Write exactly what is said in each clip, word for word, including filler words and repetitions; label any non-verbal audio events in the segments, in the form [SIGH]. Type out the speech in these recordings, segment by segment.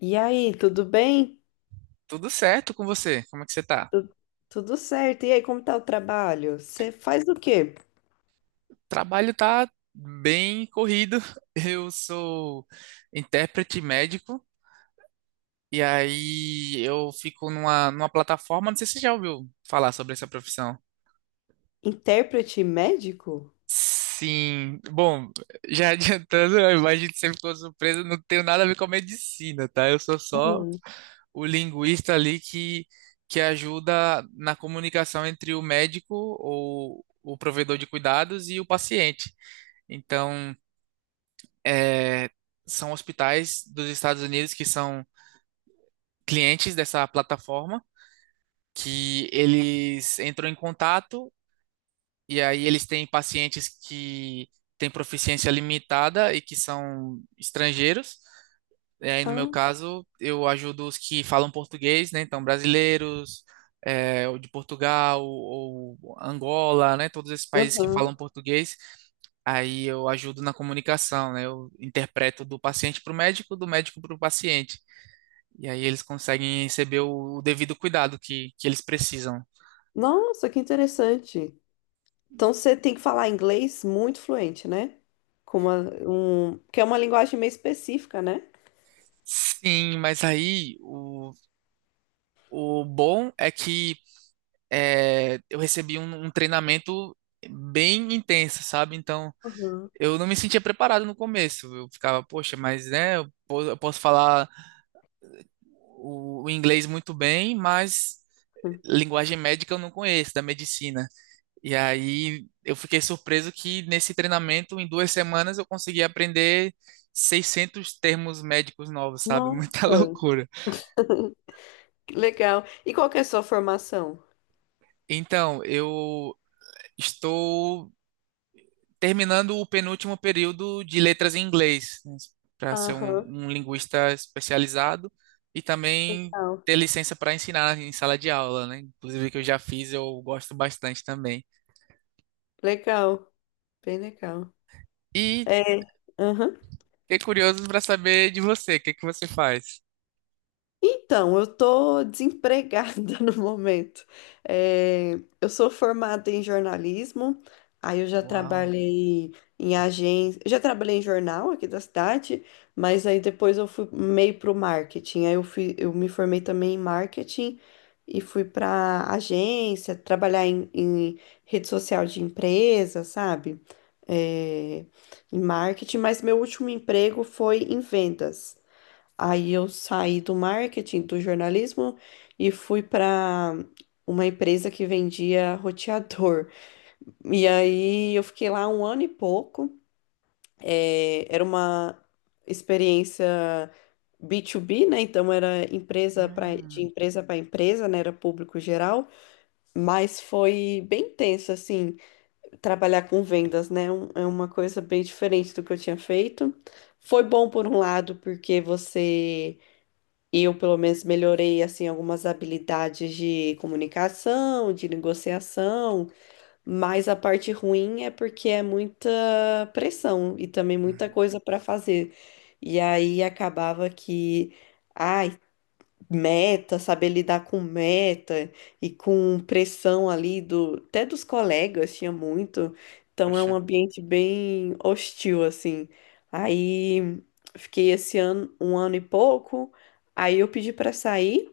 E aí, tudo bem? Tudo certo com você? Como é que você tá? Tu- Tudo certo. E aí, como tá o trabalho? Você faz o quê? Trabalho tá bem corrido. [LAUGHS] Eu sou intérprete médico e aí eu fico numa, numa plataforma, não sei se você já ouviu falar sobre essa profissão. Intérprete médico? Sim, bom, [LAUGHS] já adiantando, eu imagino que você ficou surpreso, não tenho nada a ver com a medicina, tá? Eu sou só Hum. o linguista ali que, que ajuda na comunicação entre o médico ou o provedor de cuidados e o paciente. Então, é, são hospitais dos Estados Unidos que são clientes dessa plataforma, que eles entram em contato e aí eles têm pacientes que têm proficiência limitada e que são estrangeiros. E aí, no meu Ah, caso, eu ajudo os que falam português, né? Então, brasileiros, é, ou de Portugal, ou Angola, né? Todos esses países que aham. falam português. Aí eu ajudo na comunicação, né? Eu interpreto do paciente para o médico, do médico para o paciente. E aí eles conseguem receber o, o devido cuidado que, que eles precisam. Nossa, que interessante. Então você tem que falar inglês muito fluente, né? Com uma, um, que é uma linguagem meio específica, né? Sim, mas aí o, o bom é que é, eu recebi um, um treinamento bem intenso, sabe? Então Aham. eu não me sentia preparado no começo. Eu ficava, poxa, mas né, eu, po- eu posso falar o, o inglês muito bem, mas linguagem médica eu não conheço, da medicina. E aí eu fiquei surpreso que nesse treinamento, em duas semanas, eu consegui aprender seiscentos termos médicos novos, sabe? [LAUGHS] Nossa, Muita loucura. [LAUGHS] que legal. E qual que é a sua formação? Então, eu estou terminando o penúltimo período de letras em inglês, para ser um, Aham, um linguista especializado e também legal. ter licença para ensinar em sala de aula, né? Inclusive, que eu já fiz, eu gosto bastante também. Legal, bem legal. E É, aham. fiquei curioso para saber de você, o que que você faz? Então, eu tô desempregada [LAUGHS] no momento. É, eu sou formada em jornalismo, aí eu já Uau. trabalhei em agência, já trabalhei em jornal aqui da cidade, mas aí depois eu fui meio pro marketing. Aí eu fui, eu me formei também em marketing e fui pra agência, trabalhar em, em rede social de empresa, sabe? É, em marketing, mas meu último emprego foi em vendas. Aí eu saí do marketing, do jornalismo e fui para uma empresa que vendia roteador. E aí eu fiquei lá um ano e pouco. É, era uma experiência B dois B, né? Então era empresa pra, de Hum. empresa para empresa, né? Era público geral, mas foi bem tenso assim, trabalhar com vendas, né? Um- É uma coisa bem diferente do que eu tinha feito. Foi bom por um lado, porque você eu, pelo menos, melhorei assim algumas habilidades de comunicação, de negociação, mas a parte ruim é porque é muita pressão e também muita Uhum. coisa para fazer. E aí acabava que, ah, meta, saber lidar com meta e com pressão ali do, até dos colegas tinha muito. Então é Poxa. um ambiente bem hostil assim. Aí fiquei esse ano, um ano e pouco, aí eu pedi para sair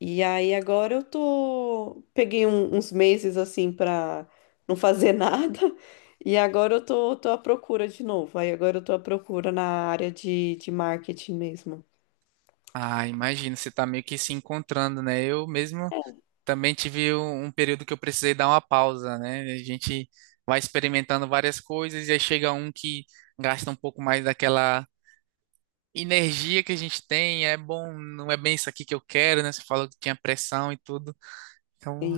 e aí agora eu tô peguei um- uns meses assim para não fazer [LAUGHS] nada. E agora eu tô, tô à procura de novo. Aí agora eu tô à procura na área de, de marketing mesmo. Ah, imagino, você tá meio que se encontrando, né? Eu mesmo também tive um um período que eu precisei dar uma pausa, né? A gente vai experimentando várias coisas e aí chega um que gasta um pouco mais daquela energia que a gente tem, é bom, não é bem isso aqui que eu quero, né? Você falou que tinha pressão e tudo. Então,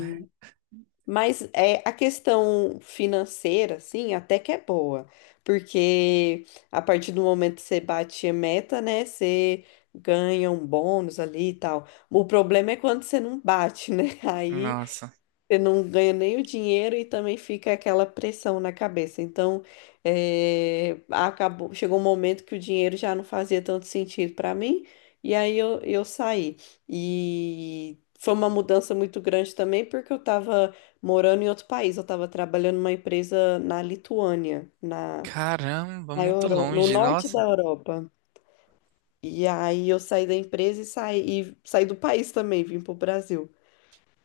Mas é, a questão financeira, assim, até que é boa, porque a partir do momento que você bate a meta, né, você ganha um bônus ali e tal. O problema é quando você não bate, né? [LAUGHS] Aí nossa, você não ganha nem o dinheiro e também fica aquela pressão na cabeça. Então, eh, acabou, chegou um momento que o dinheiro já não fazia tanto sentido para mim, e aí eu, eu saí. E foi uma mudança muito grande também, porque eu estava morando em outro país, eu estava trabalhando numa empresa na Lituânia, na, caramba, na muito Euro, no longe, norte da nossa. Europa. E aí eu saí da empresa e saí, e saí do país também, vim para o Brasil.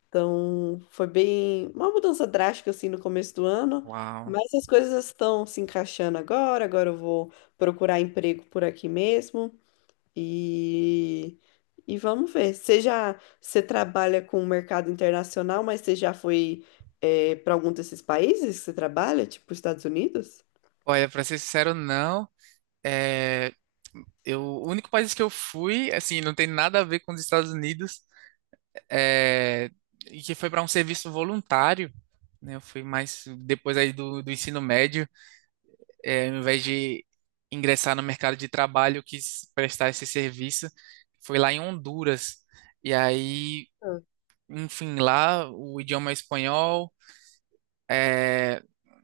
Então, foi bem uma mudança drástica assim no começo do ano, Uau. mas as coisas estão se encaixando agora. Agora eu vou procurar emprego por aqui mesmo e e vamos ver. Você já você trabalha com o mercado internacional, mas você já foi para algum desses países que você trabalha, tipo Estados Unidos? Olha, pra ser sincero, não. É, Eu, o único país que eu fui, assim, não tem nada a ver com os Estados Unidos, é, e que foi para um serviço voluntário, né? Eu fui mais depois aí do, do ensino médio, é, ao invés de ingressar no mercado de trabalho, eu quis prestar esse serviço. Foi lá em Honduras. E aí, enfim, lá o idioma é espanhol.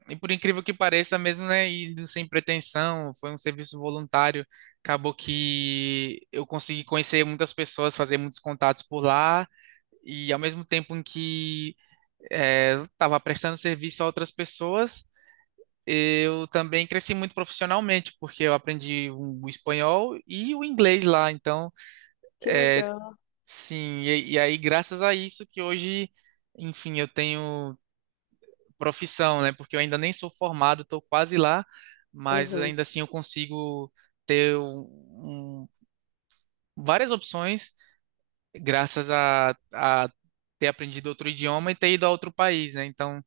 E por incrível que pareça mesmo, né, e sem pretensão, foi um serviço voluntário, acabou que eu consegui conhecer muitas pessoas, fazer muitos contatos por lá, e ao mesmo tempo em que eh, eu estava prestando serviço a outras pessoas, eu também cresci muito profissionalmente, porque eu aprendi o espanhol e o inglês lá, então, Que legal. sim, e, e aí graças a isso que hoje, enfim, eu tenho profissão, né? Porque eu ainda nem sou formado, estou quase lá, mas Uhum. ainda assim eu consigo ter um, um- várias opções graças a, a ter aprendido outro idioma e ter ido a outro país, né? Então,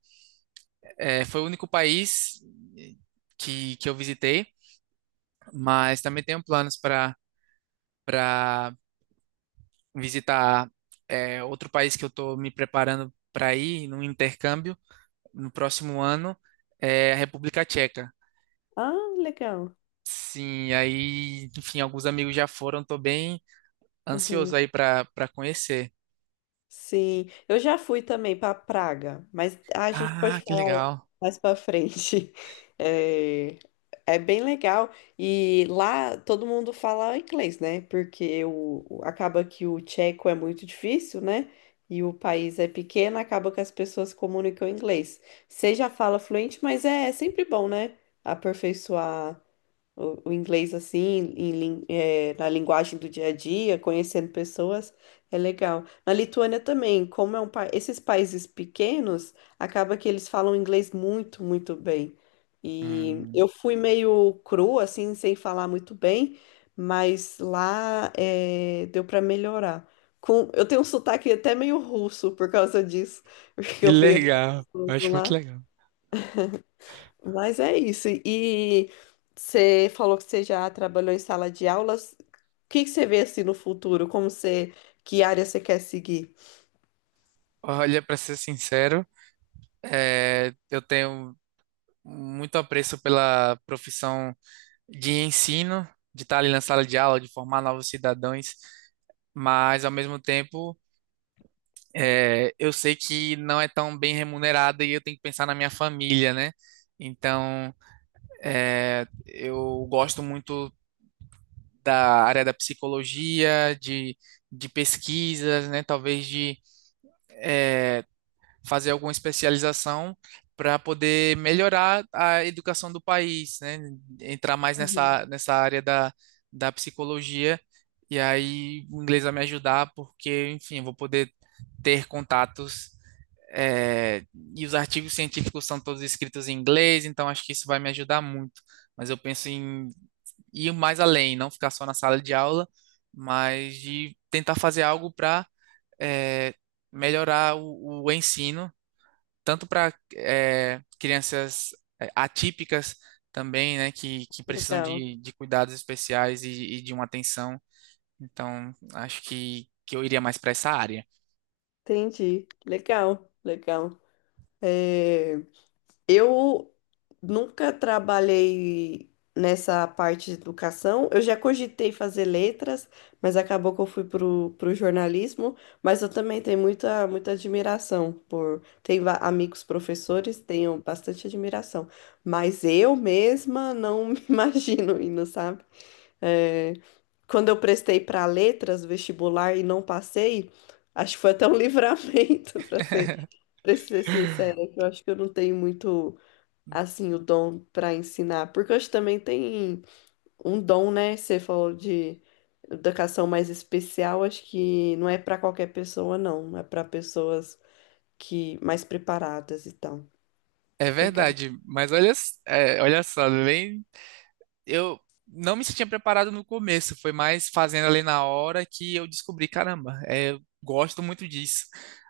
é, foi o único país eh, que, que eu visitei, mas também tenho planos para para visitar é, outro país que eu estou me preparando para ir num intercâmbio no próximo ano, é a República Tcheca. Ah, legal. Sim, aí, enfim, alguns amigos já foram, tô bem ansioso Uhum. aí pra, pra conhecer. Sim, eu já fui também para Praga, mas ah, a gente pode Ah, que falar legal. mais para frente. [LAUGHS] É, é bem legal. E lá todo mundo fala inglês, né? Porque o, o- acaba que o tcheco é muito difícil, né? E o país é pequeno, acaba que as pessoas comunicam inglês. Você já fala fluente, mas é é sempre bom, né? Aperfeiçoar o, o inglês assim, em lin- eh, na linguagem do dia a dia, conhecendo pessoas, é legal. Na Lituânia também, como é um país, esses países pequenos, acaba que eles falam inglês muito, muito bem. E Hum, eu fui meio cru, assim, sem falar muito bem, mas lá eh, deu para melhorar. Com, eu tenho um sotaque até meio russo por causa disso, [LAUGHS] porque que eu fui legal, eu acho muito legal. mas é isso. E você falou que você já trabalhou em sala de aulas. O que que você vê assim no futuro? Como você, que área você quer seguir? Olha, pra ser sincero, é, eu tenho muito apreço pela profissão de ensino, de estar ali na sala de aula, de formar novos cidadãos, mas ao mesmo tempo, é, eu sei que não é tão bem remunerada e eu tenho que pensar na minha família, né? Então. É, eu gosto muito da área da psicologia, de, de pesquisas, né? Talvez de fazer alguma especialização para poder melhorar a educação do país, né? Entrar mais Uhum, nessa, nessa área da, da psicologia e aí o inglês vai me ajudar porque, enfim, eu vou poder ter contatos. É, e os artigos científicos são todos escritos em inglês, então acho que isso vai me ajudar muito. Mas eu penso em ir mais além, não ficar só na sala de aula, mas de tentar fazer algo para melhorar o, o ensino, tanto para crianças é, atípicas também, né, que, que precisam legal. de, de cuidados especiais e, e de uma atenção. Então, acho que, que eu iria mais para essa área. Entendi. Legal, legal. É, eu nunca trabalhei nessa parte de educação. Eu já cogitei fazer letras, mas acabou que eu fui pro, pro jornalismo. Mas eu também tenho muita, muita admiração por. Tenho va- amigos professores, tenho bastante admiração. Mas eu mesma não [LAUGHS] me imagino indo, sabe? É, quando eu prestei para letras, vestibular e não passei, acho que foi até um [LAUGHS] livramento, para ser, [LAUGHS] para ser sincera, que eu acho que eu não tenho muito assim, o dom para ensinar? Porque hoje também tem um dom, né? Você falou de educação mais especial, acho que não é para qualquer pessoa, não. É para pessoas que mais preparadas e tal. É Legal. verdade, mas olha, s- é, olha só, nem eu não me sentia preparado no começo, foi mais fazendo ali na hora que eu descobri, caramba, é, eu gosto muito disso.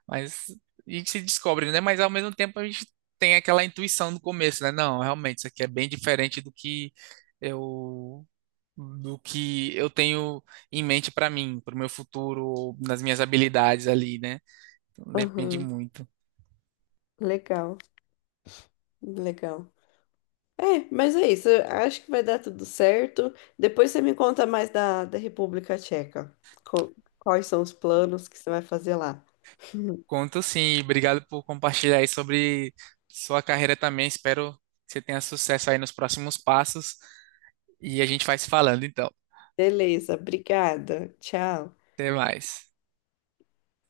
Mas a gente se descobre, né? Mas ao mesmo tempo a gente tem aquela intuição no começo, né? Não, realmente, isso aqui é bem diferente do que eu do que eu tenho em mente para mim, para o meu futuro, nas minhas habilidades ali, né? Então, depende Aham, muito. legal, legal. É, mas é isso. Eu acho que vai dar tudo certo. Depois você me conta mais da, da República Tcheca. Co- Quais são os planos que você vai fazer lá? Conto sim, e obrigado por compartilhar aí sobre sua carreira também. Espero que você tenha sucesso aí nos próximos passos e a gente vai se falando então. Beleza, obrigada. Tchau. Até mais.